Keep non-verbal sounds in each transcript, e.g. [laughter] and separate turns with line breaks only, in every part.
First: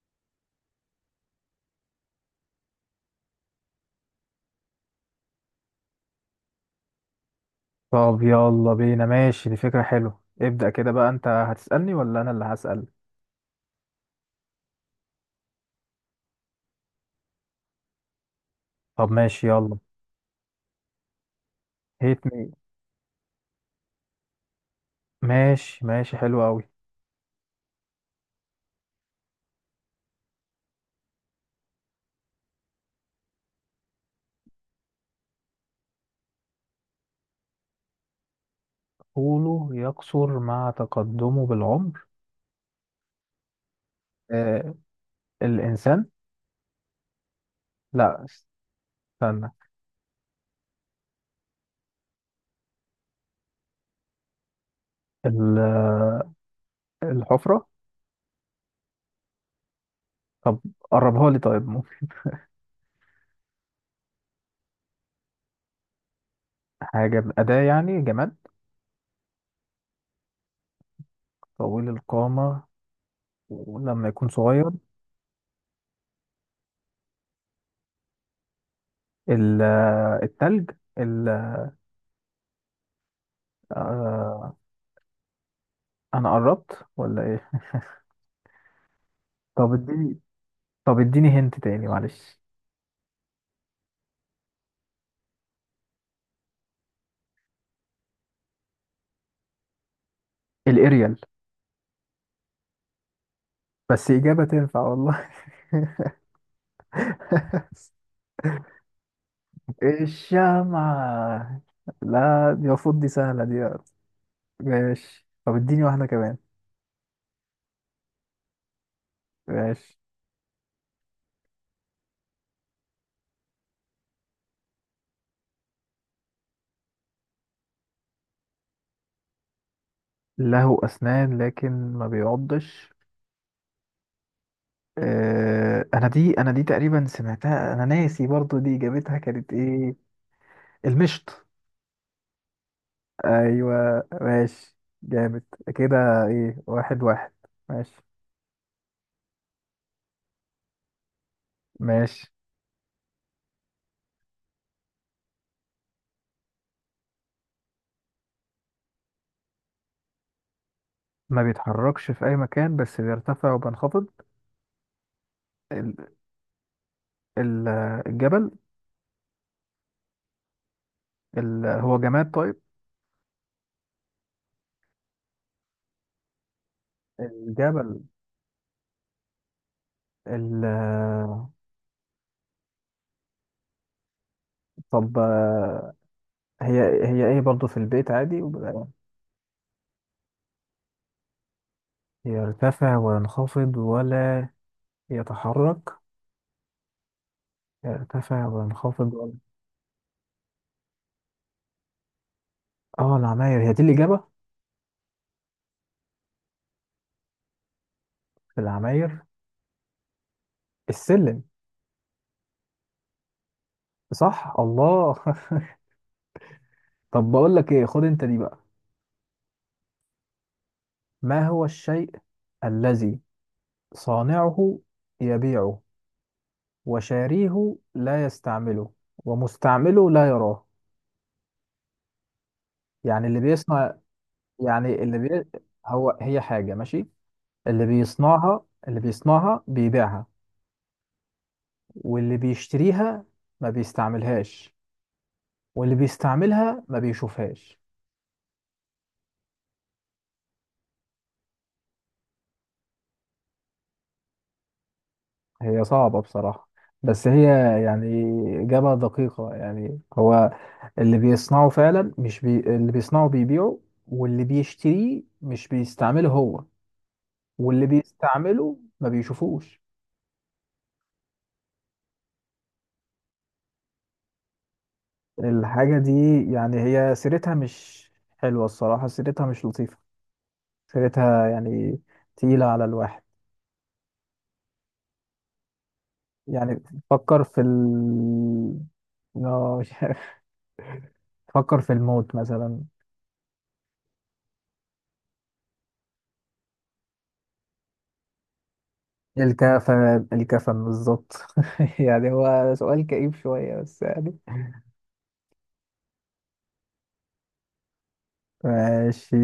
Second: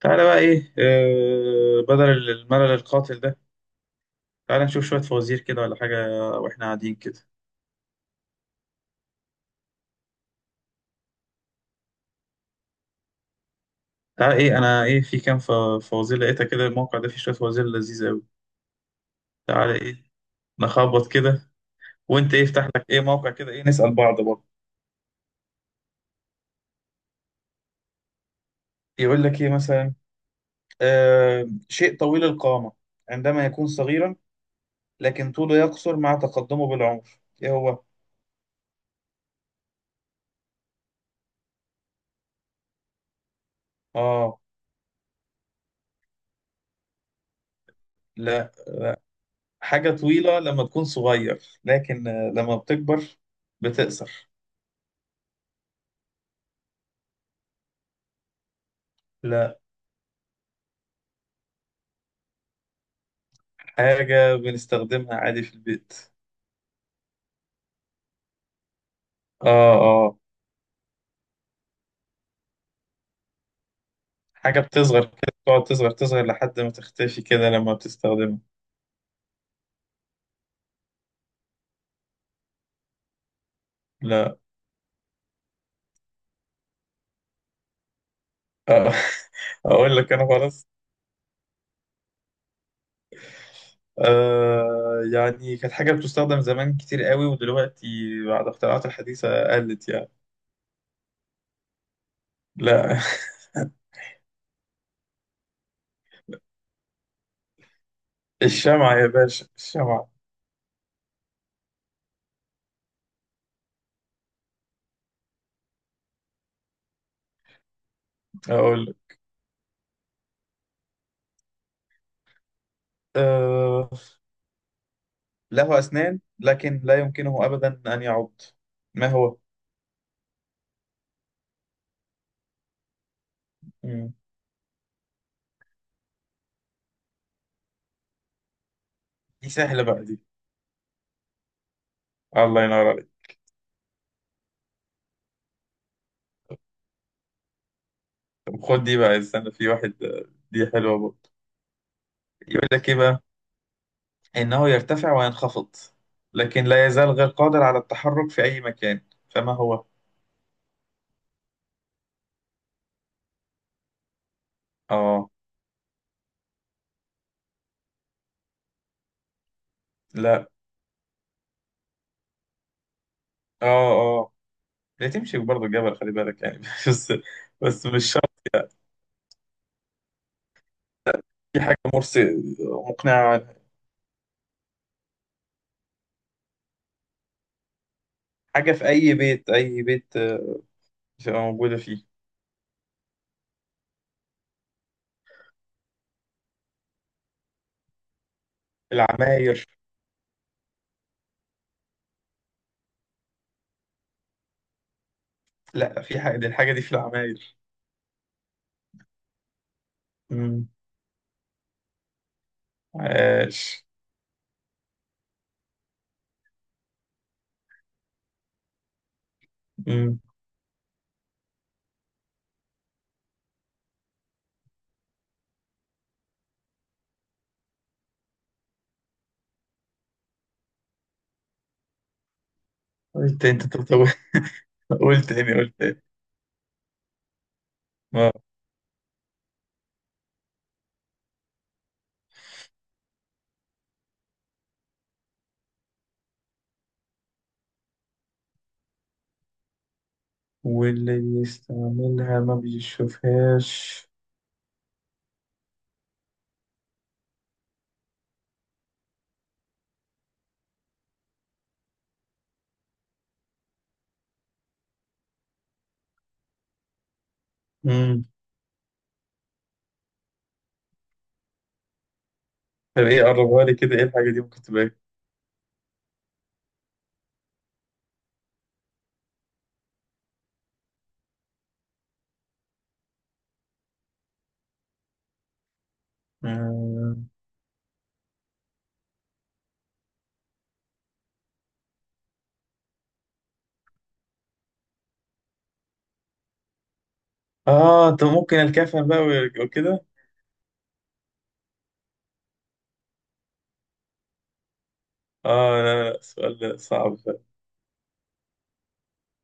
تعالى بقى ايه بدل الملل القاتل ده. تعالى نشوف شوية فوازير كده ولا حاجة واحنا قاعدين كده.
طب يلا بينا، ماشي، دي فكرة حلوة. ابدأ كده بقى، انت هتسألني ولا انا اللي هسأل؟
تعالى ايه، انا ايه، في كام فوازير لقيتها كده. الموقع ده فيه شوية فوازير لذيذة قوي.
طب ماشي
تعالى
يلا.
ايه، نخبط كده.
هيت
وانت ايه،
مي.
افتح لك ايه موقع كده، ايه، نسأل بعض برضه.
ماشي، ماشي، حلو قوي.
يقول لك ايه مثلا؟ شيء طويل القامة عندما يكون صغيرا، لكن طوله يقصر مع تقدمه بالعمر. ايه هو؟
طوله يقصر مع تقدمه بالعمر.
اه،
آه. الإنسان. لا.
لا.
استنى.
حاجة طويلة لما تكون صغير، لكن لما بتكبر بتقصر.
ال- الحفرة.
لا.
طب قربها لي، طيب؟ ممكن.
حاجة بنستخدمها عادي في البيت.
حاجة أداة يعني جماد.
اه اه.
طويل القامة ولما يكون
حاجة
صغير.
بتصغر كده، تقعد تصغر تصغر لحد ما تختفي كده لما بتستخدمها.
ال- التلج. ال-
لا.
آه أنا قربت ولا إيه؟
آه. [laughs]
طب
أقول لك
اديني
أنا خلاص.
طب اديني هنت تاني، معلش.
آه، يعني كانت حاجة بتستخدم زمان كتير قوي، ودلوقتي بعد اختراعات الحديثة قلت يعني.
الاريال.
لا. [laughs]
بس إجابة تنفع والله.
الشمعة يا باشا،
[laughs]
الشمعة.
الشمعة. لا، دي المفروض دي سهلة دي. ماشي. طب اديني واحدة كمان.
أقول لك،
ماشي.
آه، له أسنان لكن لا يمكنه أبدا أن يعض. ما هو؟
له أسنان لكن ما بيعضش.
مم.
آه، أنا دي تقريبا سمعتها، أنا ناسي برضو دي إجابتها
دي
كانت
سهلة
إيه.
بقى دي.
المشط.
الله ينور.
أيوة ماشي. جامد كده. إيه، واحد واحد. ماشي،
طب خد دي بقى، استنى، في واحد دي حلوة برضه.
ماشي.
يقول لك إيه بقى؟ إنه يرتفع وينخفض، لكن لا يزال غير قادر على التحرك في أي مكان. فما هو؟
ما بيتحركش في أي مكان، بس بيرتفع وبينخفض.
آه.
ال- ال- الجبل.
لا.
هو جماد، طيب؟
آه. آه، لا تمشي برضه الجبل، خلي بالك يعني [laughs] بس. بس
الجبل.
مش شرط.
ال...
في حاجة مرسي مقنعة عنها.
طب، آه، هي هي ايه برضو، في البيت عادي
حاجة في أي بيت، أي بيت، بتبقى موجودة فيه.
يرتفع وينخفض ولا يتحرك، يرتفع وينخفض ولا.
العماير.
اه، العماير هي دي الإجابة؟
لا، في حاجة، دي الحاجة دي في العماير.
العماير.
مم.
السلم.
عاش.
صح، الله. [laughs] طب بقول لك ايه، خد انت دي بقى.
مم.
ما هو الشيء الذي صانعه يبيعه، وشاريه لا يستعمله، ومستعمله لا يراه؟ يعني اللي
قلت أنت
بيصنع، يعني
[laughs]
اللي
قلت
بي...
تاني، قلت تاني.
هي حاجة ماشي، اللي بيصنعها بيبيعها، واللي بيشتريها ما بيستعملهاش، واللي بيستعملها ما بيشوفهاش.
واللي بيستعملها ما بيشوفهاش.
هي صعبة بصراحة، بس هي يعني إجابة دقيقة. يعني هو اللي بيصنعه فعلا، مش بي... اللي بيصنعه بيبيعه، واللي بيشتريه مش بيستعمله هو، واللي
امم
بيستعمله ما بيشوفوش.
طب ايه، قربها لي كده، ايه الحاجة دي ممكن تبقى ايه.
الحاجة دي، يعني هي سيرتها مش حلوة. الصراحة سيرتها مش لطيفة. فكرتها يعني تقيلة على الواحد، يعني
اه.
تفكر في ال آه، [laughs] مش عارف. تفكر في الموت مثلا.
آه، طب ممكن الكفن بقى وكده.
الكفن، الكفن بالظبط. [laughs] يعني هو سؤال كئيب شوية بس يعني.
اه لا لا، سؤال صعب ده.
ماشي.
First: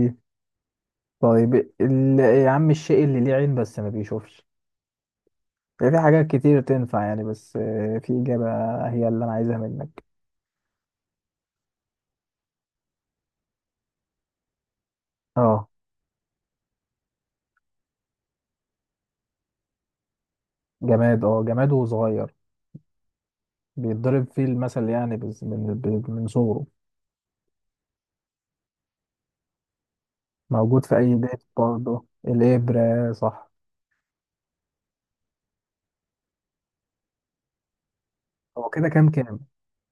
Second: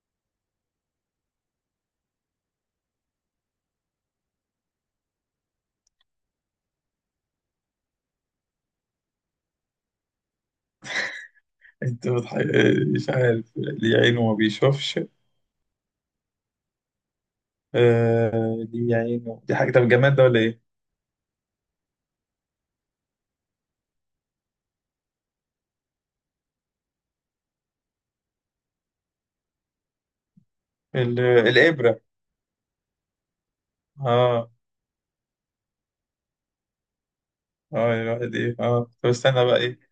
طيب. يا عم، الشيء اللي ليه عين بس ما بيشوفش. يعني في حاجات كتير تنفع، يعني بس في إجابة هي اللي أنا عايزها منك.
انت بتح... مش عارف ليه عينه ما بيشوفش.
اه
آه، ليه عينه، دي حاجة، طب جماد ده ولا ايه؟
جماد، اه جماد وصغير، بيتضرب فيه المثل يعني. بس من صغره. موجود في أي ديت
الإبرة.
برضه. الإبرة صح؟
اه اه، الواحد ايه،
هو كده
اه، طب
كام كام؟
استنى بقى ايه.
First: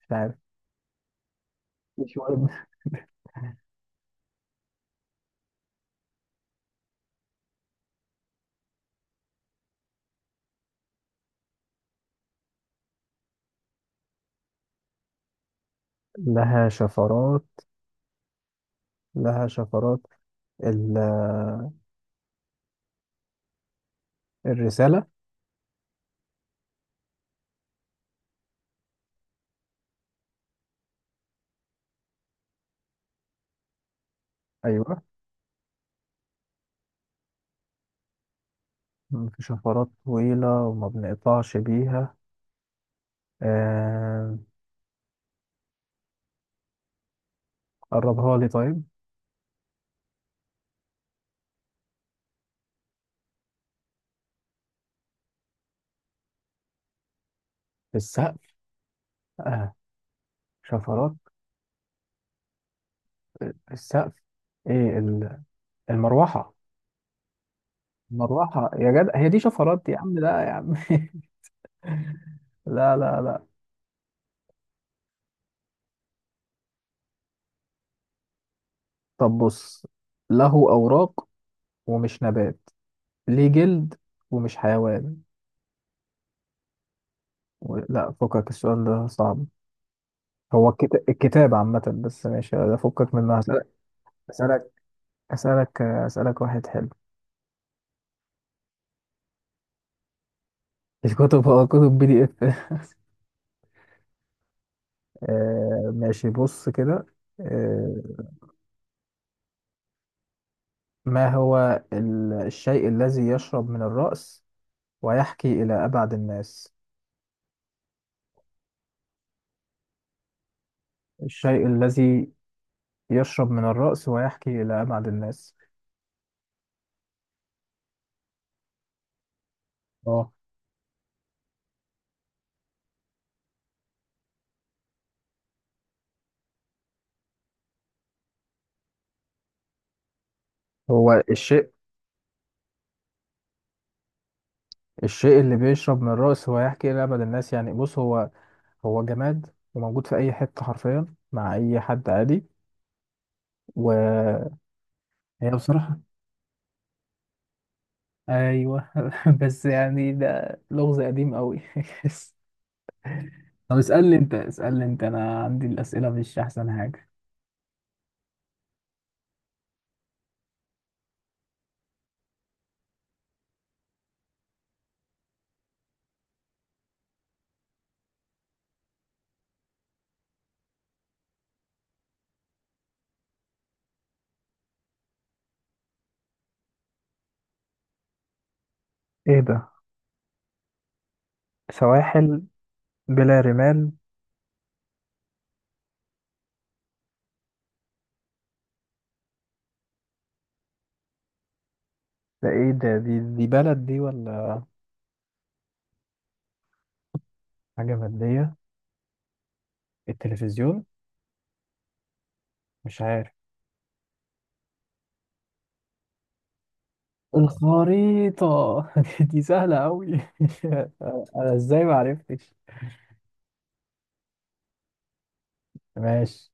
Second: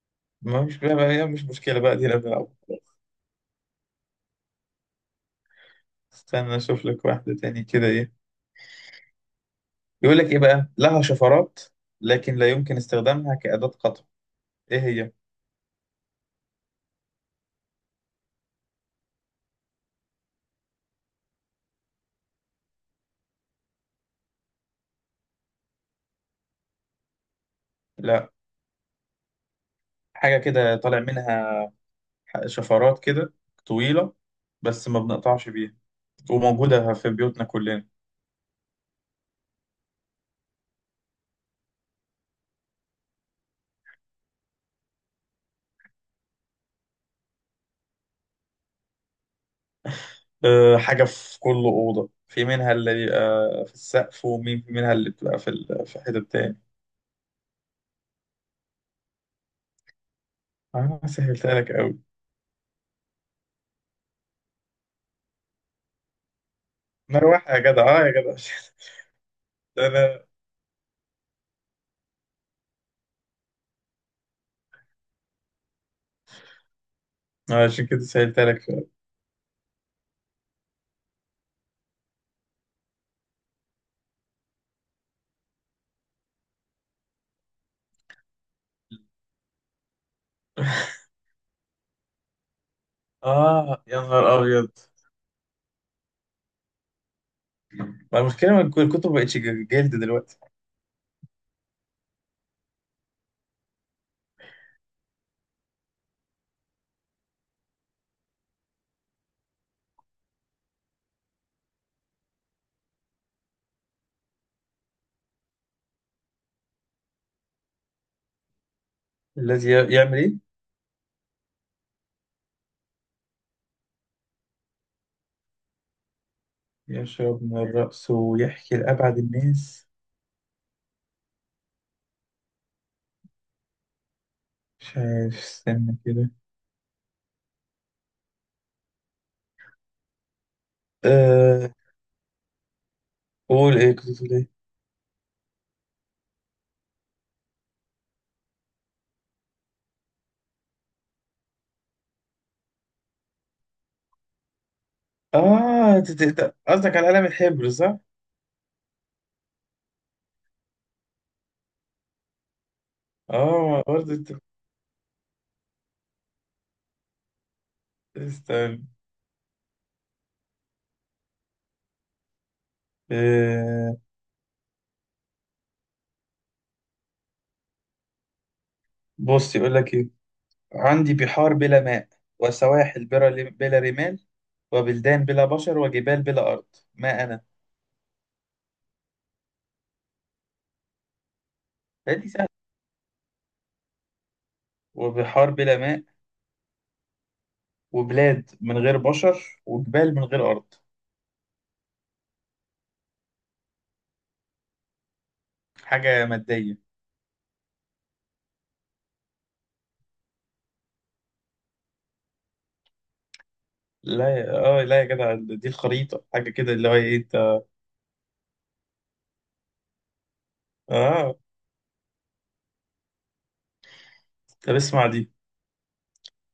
مش عارف.
ما مش بقى، هي مش مشكلة بقى دي، انا
مش مهم.
بنلعب. استنى اشوف لك واحدة تاني كده. ايه يقول لك ايه بقى، لها شفرات لكن لا يمكن استخدامها كأداة قطع. ايه هي؟
لها شفرات. لها شفرات ال... الرسالة.
لا. حاجة كده طالع منها شفرات كده طويلة، بس ما
أيوة،
بنقطعش بيها، وموجودة في بيوتنا كلنا.
في شفرات طويلة وما بنقطعش بيها. آه... قربها لي طيب.
أه حاجة في كل أوضة، في منها اللي بيبقى في السقف، ومين في منها اللي بتبقى في في حتة تاني.
السقف. آه.
أنا
شفرات،
سهلتها لك أوي.
السقف. إيه، المروحة.
مروحة يا جدع، أه يا جدع.
المروحة يا جدع، هي دي شفرات يا عم؟
[laughs]
لا يا عم. [laughs] لا، لا، لا.
أنا عشان كده سهلتها لك فعلا.
طب بص، له أوراق ومش نبات، ليه جلد ومش حيوان. لا، فكك السؤال ده صعب. هو الكتاب عامة. بس ماشي ده، فكك منها،
آه يا نهار
أسألك
أبيض.
أسألك واحد حلو.
ما المشكلة إن الكتب مبقتش جلد دلوقتي.
الكتب هو كتب PDF. آه ماشي، بص كده. آه. ما هو الشيء الذي يشرب من الرأس ويحكي إلى أبعد الناس.
الذي يعمل إيه؟
الشيء الذي يشرب من الرأس ويحكي إلى أبعد الناس.
يشرب من الرأس ويحكي لأبعد الناس.
اه.
مش عارف، استنى كده.
هو الشيء
أه، قول إيه، كنت بتقول إيه؟
الشيء اللي بيشرب من الرأس ويحكي إلى أبعد الناس يعني. بص، هو جماد وموجود في اي حته حرفيا، مع اي حد عادي. وهي بصراحه.
آه، قصدك على قلم الحبر، صح؟
ايوه. [laughs] بس يعني ده لغز قديم قوي. [laughs] طب،
آه برضه
اسالني
أنت.
انت اسالني انت انا عندي الاسئله مش احسن حاجه.
استنى، أه، بص يقول لك إيه. عندي بحار بلا ماء، وسواحل بلا رمال، وبلدان بلا بشر، وجبال بلا أرض. ما أنا؟
ايه ده؟
لا، دي
سواحل
سهلة.
بلا رمال.
وبحار بلا ماء، وبلاد من غير بشر، وجبال من غير أرض.
ده ايه ده؟ دي بلد دي ولا
حاجة مادية.
حاجه ماديه؟ التلفزيون. مش عارف.
لا يا، اه لا يا جدع، دي الخريطة، حاجة كده اللي هو ايه انت.
الخريطه. [laughs] دي سهله قوي. [laughs]
اه.
انا ازاي ما عرفتش؟
طب اسمع دي.
ماشي.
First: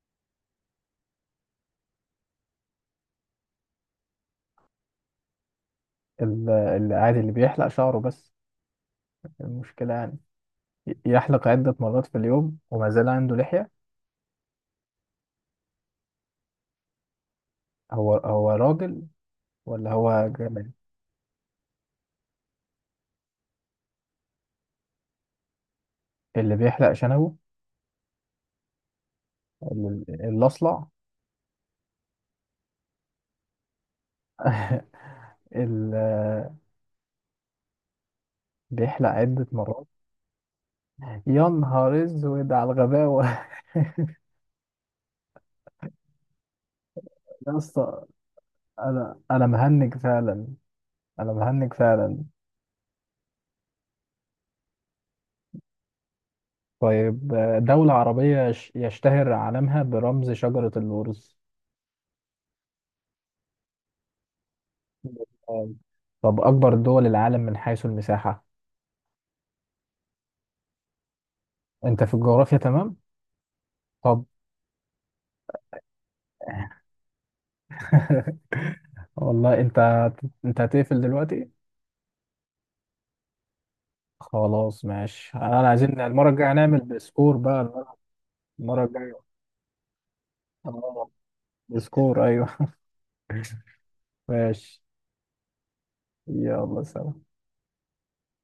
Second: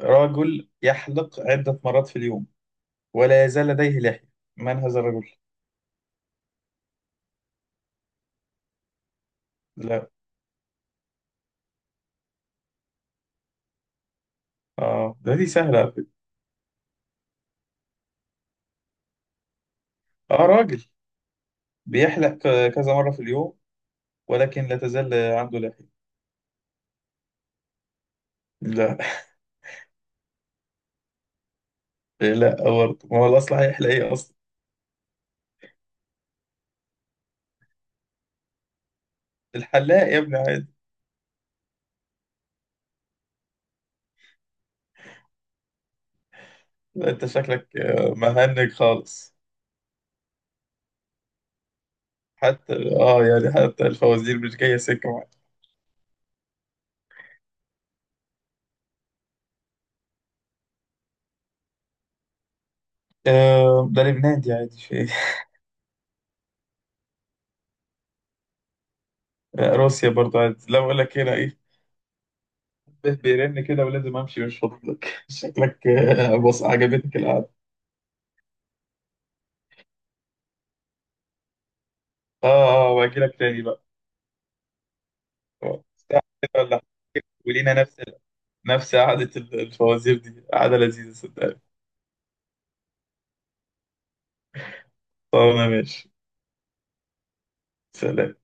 رجل يحلق عدة مرات في اليوم ولا يزال لديه لحية. من هذا الرجل؟
العادي اللي بيحلق شعره بس. المشكلة
لا.
يعني، يحلق عدة مرات في اليوم وما زال عنده لحية.
اه ده دي سهلة على فكرة.
هو راجل ولا هو
اه،
جمال؟
راجل بيحلق كذا مرة في اليوم، ولكن لا تزال عنده لحية.
اللي بيحلق شنبه.
لا.
الأصلع.
[laughs] لا برضه، ما هو الأصل هيحلق ايه أصلا؟
[laughs] اللي بيحلق عدة مرات.
الحلاق يا ابني، عادي.
يا نهار أسود على الغباوة. [laughs]
لا، انت
يا
شكلك،
اسطى،
آه، مهنج
أنا
خالص.
أنا مهنج فعلا. أنا مهنج فعلا.
حتى، اه، يعني حتى الفوازير مش جاية سكة معاك.
طيب، دولة عربية يشتهر علمها برمز شجرة اللورز.
آه، ده لبنان دي عادي، في.
طب أكبر دول العالم من حيث المساحة.
روسيا برضو، عايز لو اقول لك هنا ايه.
أنت في الجغرافيا تمام؟
به بيرن كده، ولازم
طب.
امشي، مش فاضل لك. [laughs] شكلك، آه، بص عجبتك القعده.
[laughs] والله انت هتقفل دلوقتي.
اه اه، واجي لك تاني بقى.
خلاص ماشي، انا
آه،
عايزين
ساعة
المره
كده
الجايه
ولا
نعمل
حاجة.
بسكور بقى.
ولينا نفس،
المرة
نفس
الجايه.
قعده الفوازير دي، قعده
اه.
لذيذه صدقني.
بسكور. ايوه. [laughs] ماشي.
طب انا ماشي،
يلا سلام.
سلام.